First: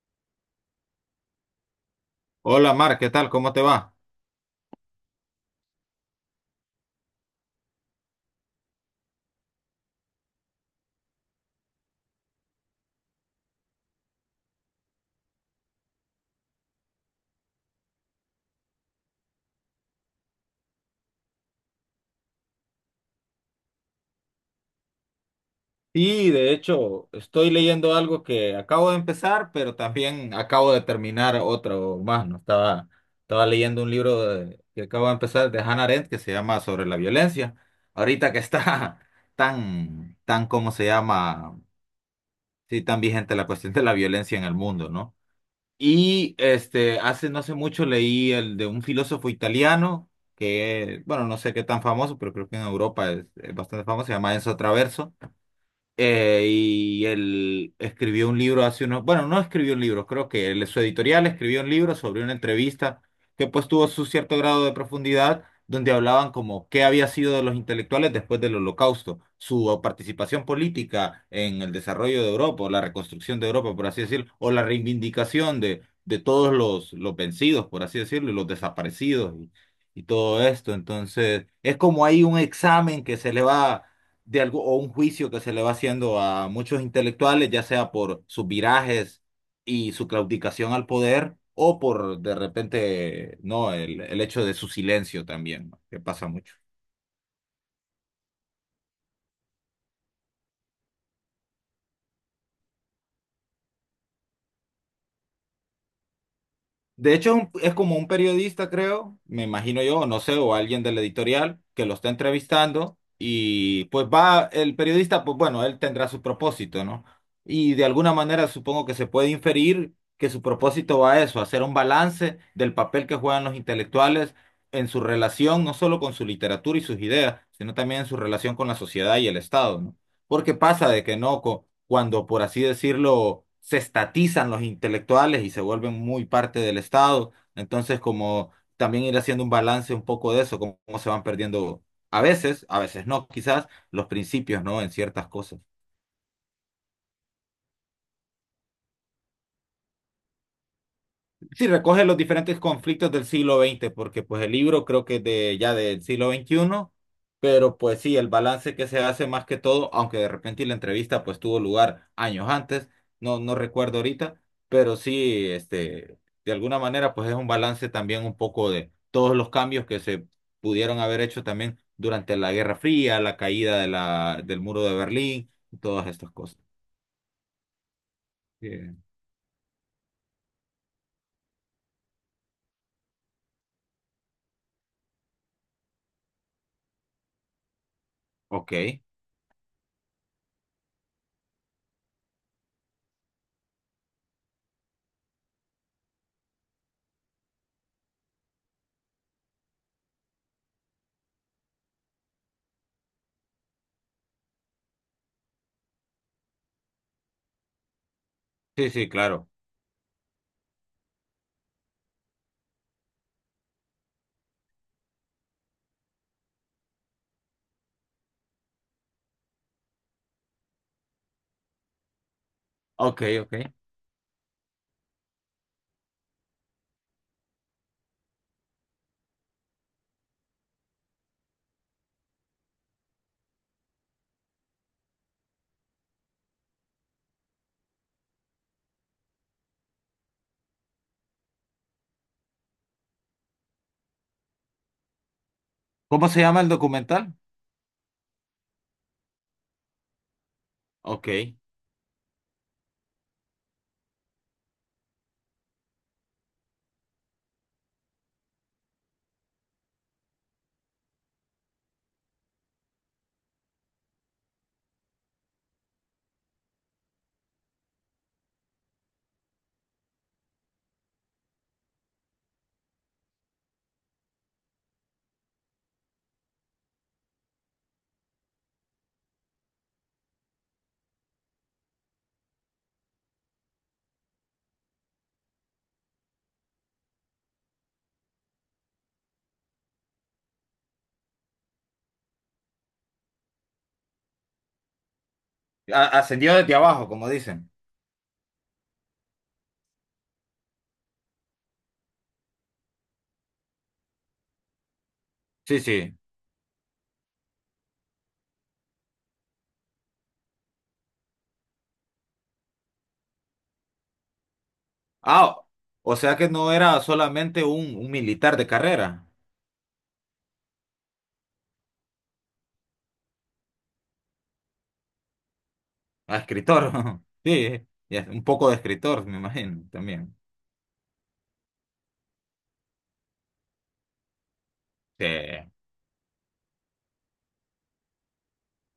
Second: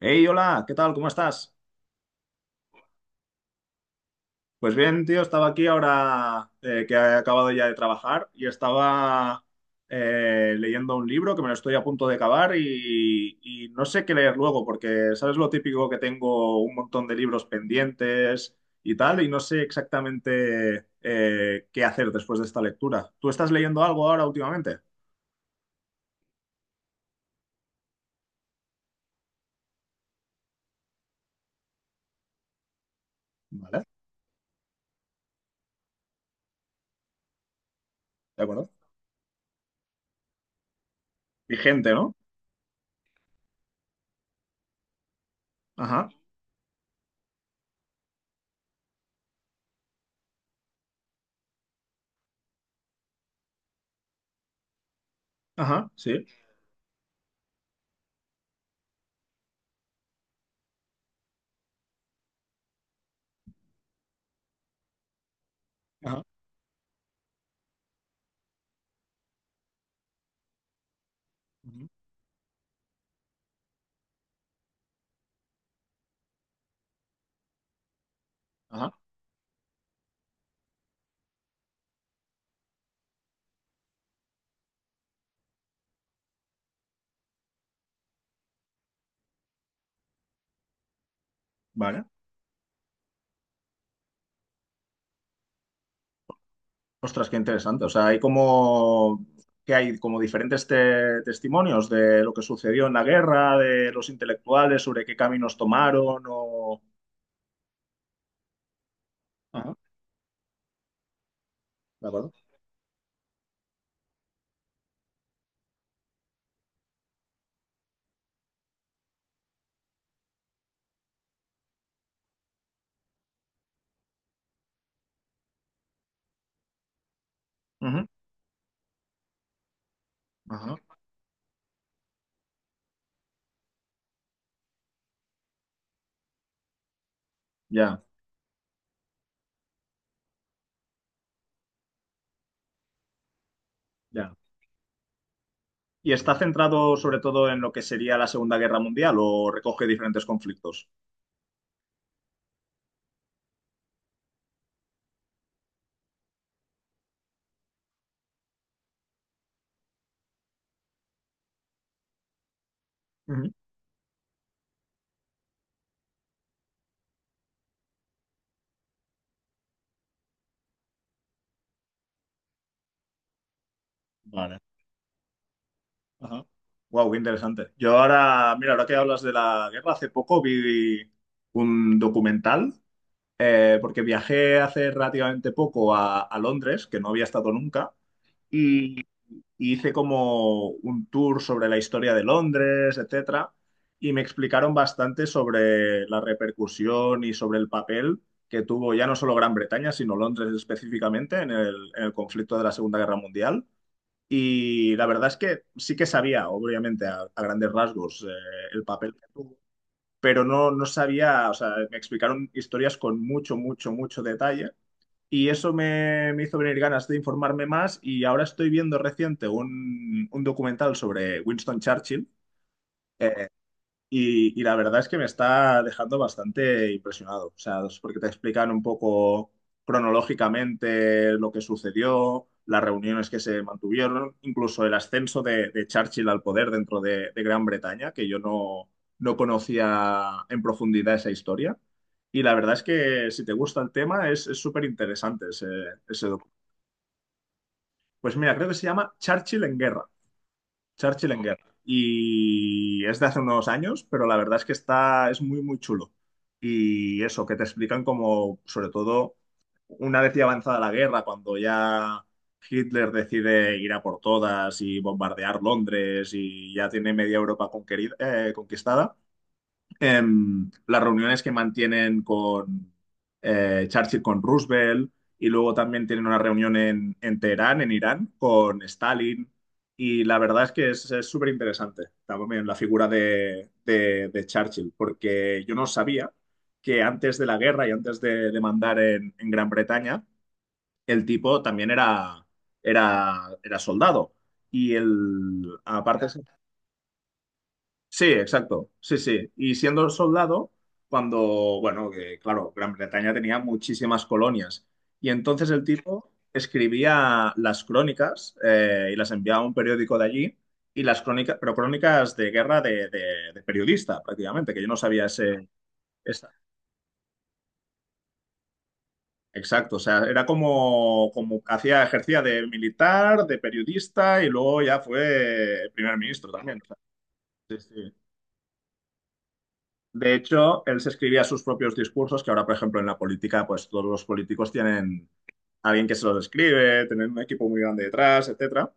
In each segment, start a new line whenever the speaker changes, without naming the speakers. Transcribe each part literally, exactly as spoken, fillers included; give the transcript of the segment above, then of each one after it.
Hey, hola, ¿qué tal? ¿Cómo estás?
Hola Mar, ¿qué tal? ¿Cómo te va?
Pues bien, tío, estaba aquí ahora eh, que he acabado ya de trabajar y estaba eh, leyendo un libro que me lo estoy a punto de acabar y, y no sé qué leer luego porque, ¿sabes lo típico que tengo un montón de libros pendientes y tal? Y no sé exactamente eh, qué hacer después de esta lectura. ¿Tú estás leyendo algo ahora últimamente?
Y de hecho, estoy leyendo algo que acabo de empezar, pero también acabo de terminar otro más, ¿no? Estaba, estaba leyendo
Vale,
un libro de- que acabo de empezar de Hannah Arendt que se llama Sobre la violencia. Ahorita que
de acuerdo.
está tan, tan, ¿cómo se llama?
Vigente, ¿no?
Sí, tan vigente la cuestión de la violencia en el mundo, ¿no?
Ajá,
Y este, hace no hace mucho leí el de un filósofo italiano que, bueno, no sé qué tan famoso, pero creo que en Europa es, es bastante famoso, se llama Enzo Traverso.
ajá, sí.
Eh, y él escribió un libro hace unos, bueno, no escribió un libro, creo que él- su editorial escribió un libro sobre una entrevista que pues tuvo su cierto grado de profundidad, donde
Ajá,
hablaban como qué había sido de los intelectuales después del Holocausto, su participación política en el
ujú,
desarrollo de Europa, o la reconstrucción de Europa, por así decirlo, o la reivindicación de, de todos los, los vencidos, por así decirlo, y los
ajá,
desaparecidos y, y todo esto. Entonces, es como hay un examen que se le va de algo, o un juicio que se le va haciendo a muchos intelectuales, ya sea por sus virajes y su claudicación al poder, o
vale.
por de repente, no, el, el hecho de su silencio también, ¿no? Que pasa mucho.
Ostras, qué interesante. O sea, hay como que hay como diferentes te- testimonios de lo que sucedió en la guerra, de los intelectuales, sobre qué caminos tomaron o...
De hecho, es, un- es como un periodista, creo, me
Ajá,
imagino yo, no sé, o alguien del editorial que lo
de
está
acuerdo.
entrevistando y pues va el periodista, pues bueno, él tendrá su propósito, ¿no? Y de alguna manera supongo que se puede inferir que su propósito va a eso, hacer un balance del papel que juegan los intelectuales en su relación, no solo con su literatura y sus ideas, sino también
Ujú,
en su relación con la sociedad y el Estado, ¿no? Porque
ajá.
pasa de que no, cu- cuando por así decirlo, se estatizan los intelectuales y se vuelven muy parte del Estado, entonces
Ya,
como también ir haciendo un balance un poco de eso, cómo, cómo se van perdiendo a veces, a veces no, quizás los
ya.
principios, ¿no? En ciertas cosas.
¿Y está centrado sobre todo en lo que sería la Segunda Guerra Mundial o recoge diferentes conflictos?
Sí, recoge los diferentes conflictos del siglo veinte, porque pues el libro creo que es de ya del siglo veintiuno, pero pues sí, el balance que se hace más que todo, aunque de repente la entrevista pues tuvo lugar años antes, no,
Ujú.
no recuerdo ahorita, pero sí, este, de alguna manera pues es un balance también un poco de todos los cambios que se pudieron haber hecho también durante la Guerra Fría, la caída de la,
Vale.
del muro de Berlín, y todas estas
Ajá.
cosas.
Wow, qué interesante. Yo ahora, mira, ahora que
Bien.
hablas de la guerra, hace poco vi un documental eh, porque viajé hace relativamente poco a, a Londres, que no había estado nunca,
Ok,
y,
sí,
y hice como un tour sobre la historia de Londres, etcétera, y me explicaron bastante sobre la repercusión y sobre el papel que tuvo ya no solo Gran Bretaña, sino Londres específicamente en el, en el conflicto de la Segunda Guerra Mundial. Y la verdad es que sí que sabía, obviamente, a, a grandes rasgos, eh, el
sí,
papel que
claro.
tuvo, pero no, no sabía, o sea, me explicaron historias con mucho, mucho, mucho detalle. Y eso me, me hizo venir ganas de informarme más y ahora estoy viendo reciente un, un documental sobre Winston Churchill,
Ok,
eh,
ok.
y, y la verdad es que me está dejando bastante impresionado, o sea, es porque te explican un poco cronológicamente lo que sucedió, las reuniones que se mantuvieron, incluso el ascenso de, de Churchill al poder dentro de, de Gran Bretaña, que yo no, no conocía en profundidad esa historia. Y la verdad es que si te gusta el tema es es súper interesante ese, ese
¿Cómo se
docu.
llama el documental?
Pues mira, creo que se llama Churchill en guerra. Churchill en
Ok.
guerra. Y es de hace unos años, pero la verdad es que está, es muy, muy chulo. Y eso, que te explican como, sobre todo, una vez ya avanzada la guerra, cuando ya Hitler decide ir a por todas y bombardear Londres y ya tiene media Europa conquerida- eh, conquistada, em, las reuniones que mantienen con eh, Churchill, con Roosevelt, y luego también tienen una reunión en, en Teherán, en Irán, con Stalin. Y la verdad es que es es súper interesante también la figura de, de- de Churchill, porque yo no sabía que antes de la guerra y antes de, de mandar en, en Gran Bretaña, el tipo también era, era, era soldado. Y el,
A-
aparte,
ascendió desde abajo, como dicen.
sí, exacto. Sí, sí. Y siendo soldado, cuando, bueno, que claro, Gran Bretaña tenía muchísimas colonias. Y entonces
Sí,
el
sí.
tipo escribía las crónicas eh, y las enviaba a un periódico de allí. Y las crónicas, pero crónicas de guerra de, de- de periodista, prácticamente, que yo no sabía
Ah,
ese.
o sea que
esa-
no era solamente un, un militar de carrera,
Exacto. O sea, era como, como hacía, ejercía de militar, de periodista y luego ya fue primer
a
ministro también.
escritor.
O sea, sí,
Sí,
sí.
y es un poco de escritor, me imagino,
De
también.
hecho, él se escribía sus propios discursos, que ahora, por ejemplo, en la política, pues todos los políticos
Sí,
tienen alguien que se los escribe, tienen un equipo muy grande detrás, etcétera.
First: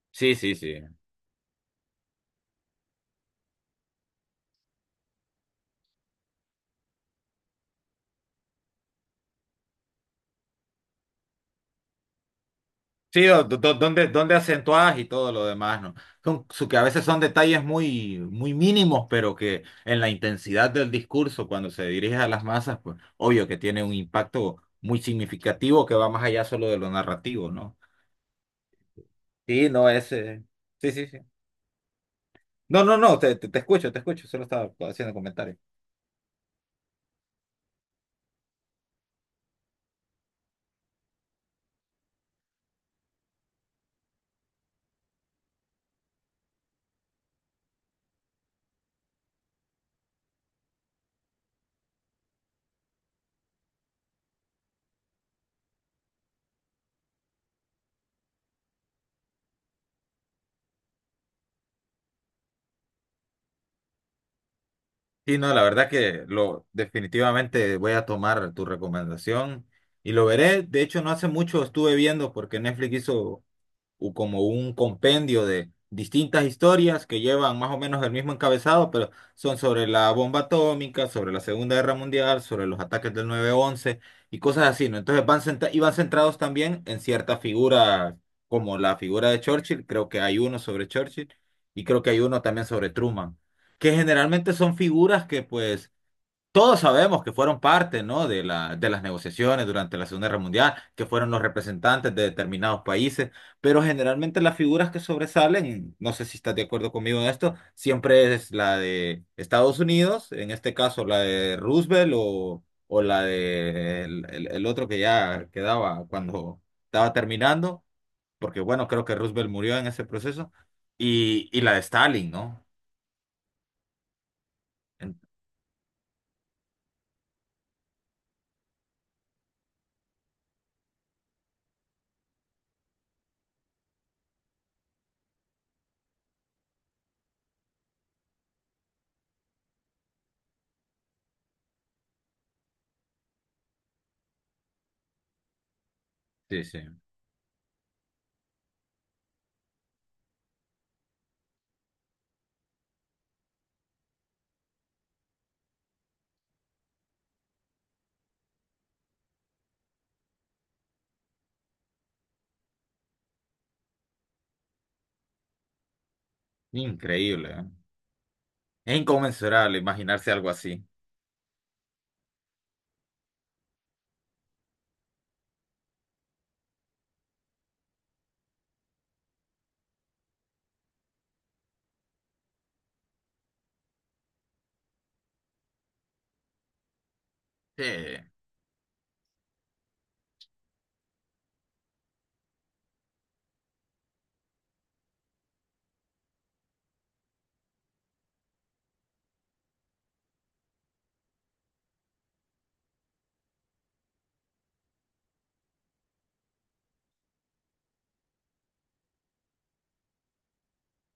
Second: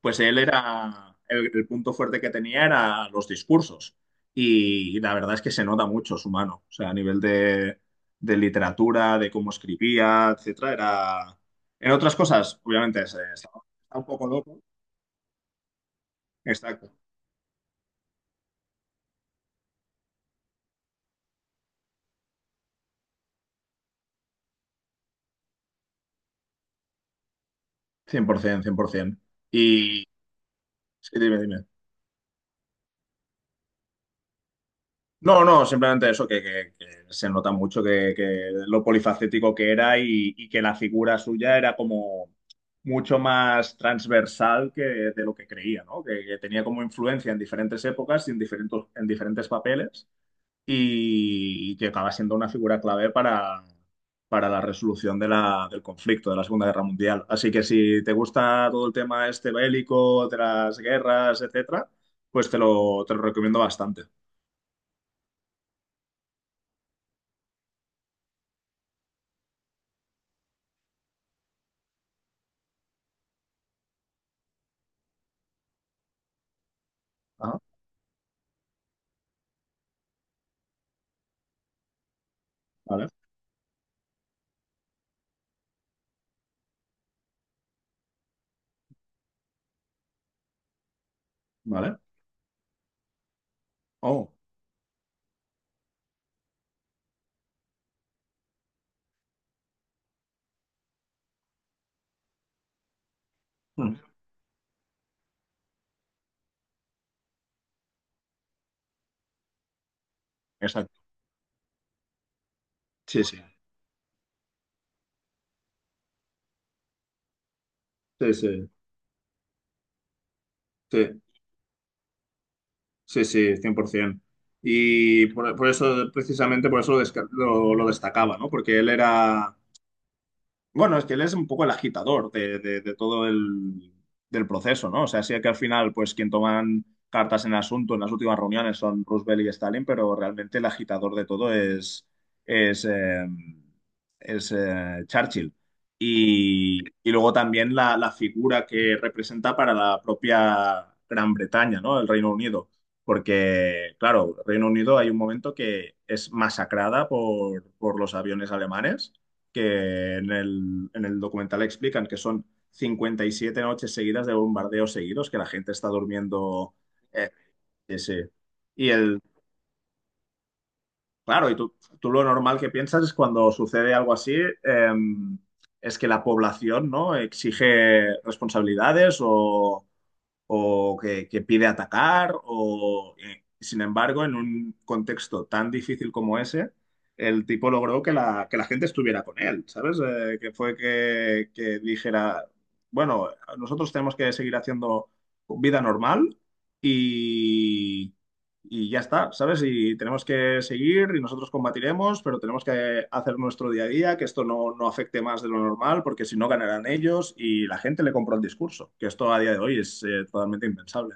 Pues
sí,
él
sí. Sí,
era, el, el punto fuerte que tenía era los discursos. Y la verdad es que se nota mucho su mano. O sea, a nivel de, de literatura, de cómo escribía, etcétera, era... En otras cosas, obviamente, se-
Sí, do-
está
do-
un
donde,
poco
donde
loco.
acentuás y todo lo demás, ¿no? Son- su- que a
Exacto. Cien
veces son detalles muy, muy mínimos, pero que en la intensidad del discurso, cuando se dirige a las masas, pues obvio que tiene un impacto muy significativo que va más allá solo de lo narrativo, ¿no?
cien, por ciento, cien por cien por ciento.
Sí, no
Y...
es. eh, Sí, sí,
Sí,
sí.
dime, dime.
No, no, no, te, te, te escucho, te escucho, solo estaba haciendo
No,
comentarios.
no, simplemente eso, que, que- que se nota mucho que, que lo polifacético que era, y, y que la figura suya era como mucho más transversal que de lo que creía, ¿no? Que, que tenía como influencia en diferentes épocas y en diferentes, en diferentes papeles y, y que acaba siendo una figura clave para, para la resolución de la, del conflicto de la Segunda Guerra Mundial. Así que si te gusta todo el tema este bélico, de las guerras, etcétera, pues te lo, te lo recomiendo bastante.
Sí, no, la verdad que lo definitivamente voy a tomar tu recomendación y lo veré. De hecho, no hace mucho estuve viendo porque Netflix hizo u- como un compendio de distintas historias que llevan
Ajá,
más o menos el mismo encabezado, pero son sobre la bomba atómica, sobre la Segunda Guerra Mundial, sobre los
¿vale?
ataques del nueve once y cosas así, ¿no? Entonces van centra- y van centrados también en ciertas figuras, como la figura de Churchill, creo que hay uno sobre Churchill y
¿Vale?
creo que hay uno también sobre Truman, que
Oh.
generalmente son figuras que pues todos sabemos que fueron parte, ¿no? de la- de las negociaciones durante la Segunda Guerra Mundial, que fueron los representantes de determinados países, pero
Mm.
generalmente las figuras que sobresalen, no sé si estás de acuerdo conmigo en esto, siempre es la de Estados Unidos, en este
Exacto.
caso la de Roosevelt o, o la
Sí, sí.
de el, el- el otro que ya quedaba cuando estaba terminando,
Sí,
porque
sí.
bueno, creo que Roosevelt murió en ese proceso,
Sí,
y, y la de Stalin, ¿no?
sí, sí, cien por ciento.
En-
Y por, por eso, precisamente por eso lo, desca- lo- lo destacaba, ¿no? Porque él era. Bueno, es que él es un poco el agitador de, de- de todo el del proceso, ¿no? O sea, sí que al final, pues quien toman cartas en el asunto en las últimas reuniones son Roosevelt y Stalin, pero realmente el agitador de todo es, es, eh, es eh, Churchill.
Sí,
Y,
sí,
y luego también la, la figura que representa para la propia Gran Bretaña, ¿no? El Reino Unido. Porque, claro, Reino Unido hay un momento que es masacrada por, por los aviones alemanes que en el, en el documental explican que son cincuenta y siete noches seguidas de bombardeos seguidos, que la gente está durmiendo. eh,
increíble, ¿eh?
sí, sí. Y
Es
el,
inconmensurable imaginarse algo así.
claro, y tú, tú lo normal que piensas es cuando sucede algo así, eh, es que la población, ¿no? Exige responsabilidades o, o que, que pide atacar, o eh, sin embargo, en un contexto tan difícil como ese, el tipo
Sí.
logró que la, que la gente estuviera con él, ¿sabes? Eh, que fue que, que dijera, bueno, nosotros tenemos que seguir haciendo vida normal y y ya está, ¿sabes? Y tenemos que seguir y nosotros combatiremos, pero tenemos que hacer nuestro día a día, que esto no, no afecte más de lo normal, porque si no ganarán ellos y la gente le compró el discurso, que esto a día de hoy es eh, totalmente impensable.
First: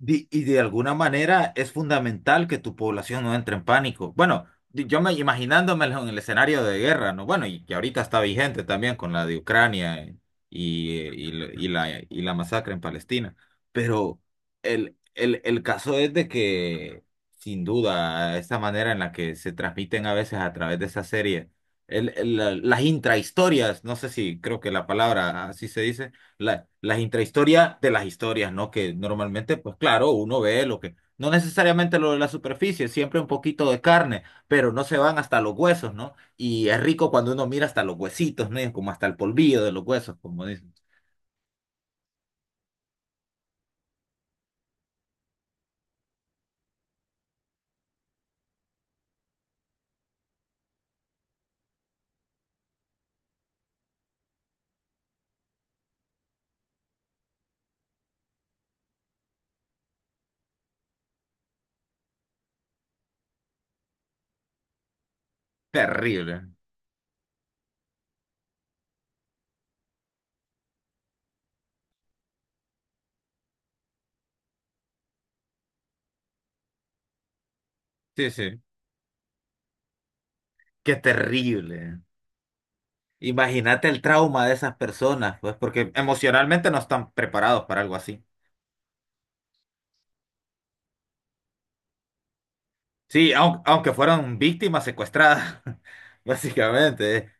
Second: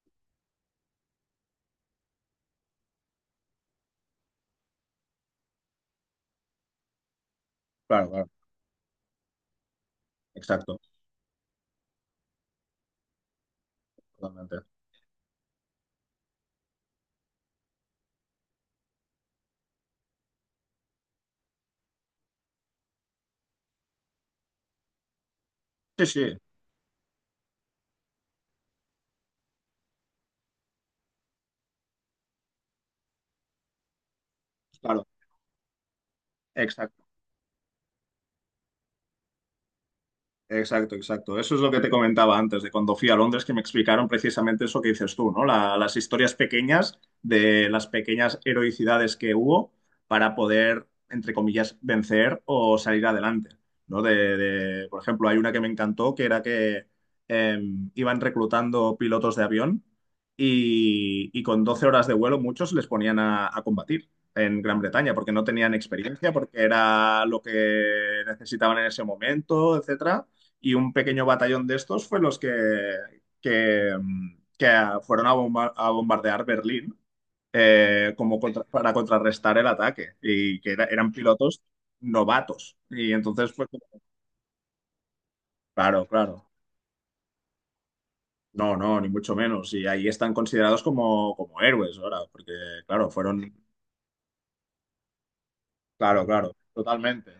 Di- Y de alguna manera es fundamental que tu población no entre en pánico. Bueno, di- yo me imaginándomelo en el escenario de guerra, ¿no? Bueno, y que ahorita
Claro,
está
claro,
vigente también con la de Ucrania eh,
exacto,
y, y la, y la y la masacre en Palestina. Pero
totalmente.
el, el, el caso es de que, sin duda, esta manera en la que se transmiten a veces a través de esa serie, el, el- la- las intrahistorias, no sé si creo que la palabra así se
Sí,
dice
sí,
la, las intrahistorias de las historias, ¿no? Que normalmente, pues claro, uno ve lo que, no necesariamente lo de la superficie, siempre un poquito de carne, pero no se
claro,
van hasta los huesos, ¿no? Y es
exacto.
rico cuando uno mira hasta los huesitos, ¿no? Como hasta el polvillo de los huesos, como dicen.
Exacto, exacto. Eso es lo que te comentaba antes, de cuando fui a Londres, que me explicaron precisamente eso que dices tú, ¿no? La- las historias pequeñas de las pequeñas heroicidades que hubo para poder, entre comillas, vencer o salir adelante, ¿no? De, de- por ejemplo, hay una que me encantó, que era que eh, iban reclutando pilotos de avión y, y con doce horas de vuelo muchos les ponían a, a combatir en Gran Bretaña, porque no tenían experiencia,
Terrible.
porque era lo que necesitaban en ese momento, etcétera, y un pequeño batallón de estos fue los que, que, que fueron a, bomba- a bombardear Berlín, eh,
Sí,
como
sí.
contra- para contrarrestar el ataque y que era-
Qué
eran pilotos
terrible.
novatos. Y entonces, pues,
Imagínate el trauma de esas personas, pues, porque
claro, claro.
emocionalmente no están preparados para algo así.
No, no, ni mucho menos. Y ahí están considerados como, como héroes ahora, porque, claro,
Sí,
fueron...
aun- aunque fueron víctimas secuestradas,
Claro, claro, totalmente,
básicamente.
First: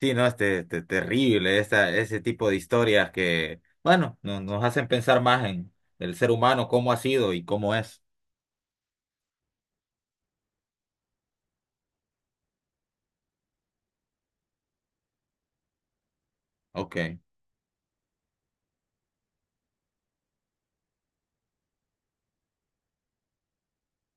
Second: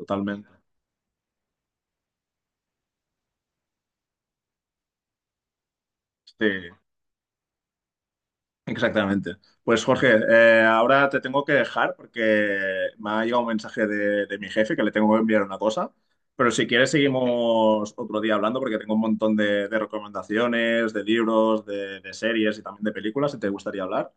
Sí, no, este, este, terrible, esa, ese tipo de historias que, bueno, no- nos hacen pensar más en el ser
Sí.
humano, cómo ha sido y cómo es.
Exactamente. Pues Jorge, eh, ahora te tengo que dejar porque me ha llegado un mensaje de, de mi jefe que le tengo que enviar una cosa, pero si quieres
Ok,
seguimos otro día hablando porque tengo un montón de, de recomendaciones, de libros, de, de series y también de películas si te gustaría hablar.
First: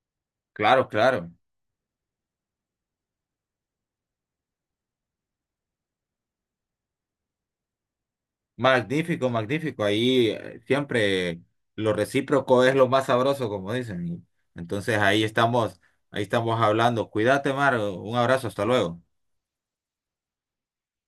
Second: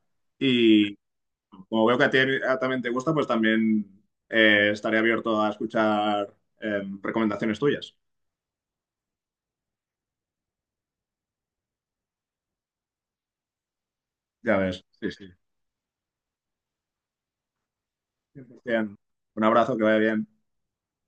claro,
Y
claro.
como veo que a ti a- también te gusta, pues también eh, estaré abierto a escuchar eh, recomendaciones tuyas.
Magnífico, magnífico. Ahí eh, siempre lo recíproco es lo más sabroso, como dicen. Y
Ya ves,
entonces
sí,
ahí
sí.
estamos, ahí estamos hablando. Cuídate, Mar. Un abrazo, hasta
cien por ciento.
luego.
Un abrazo, que vaya bien.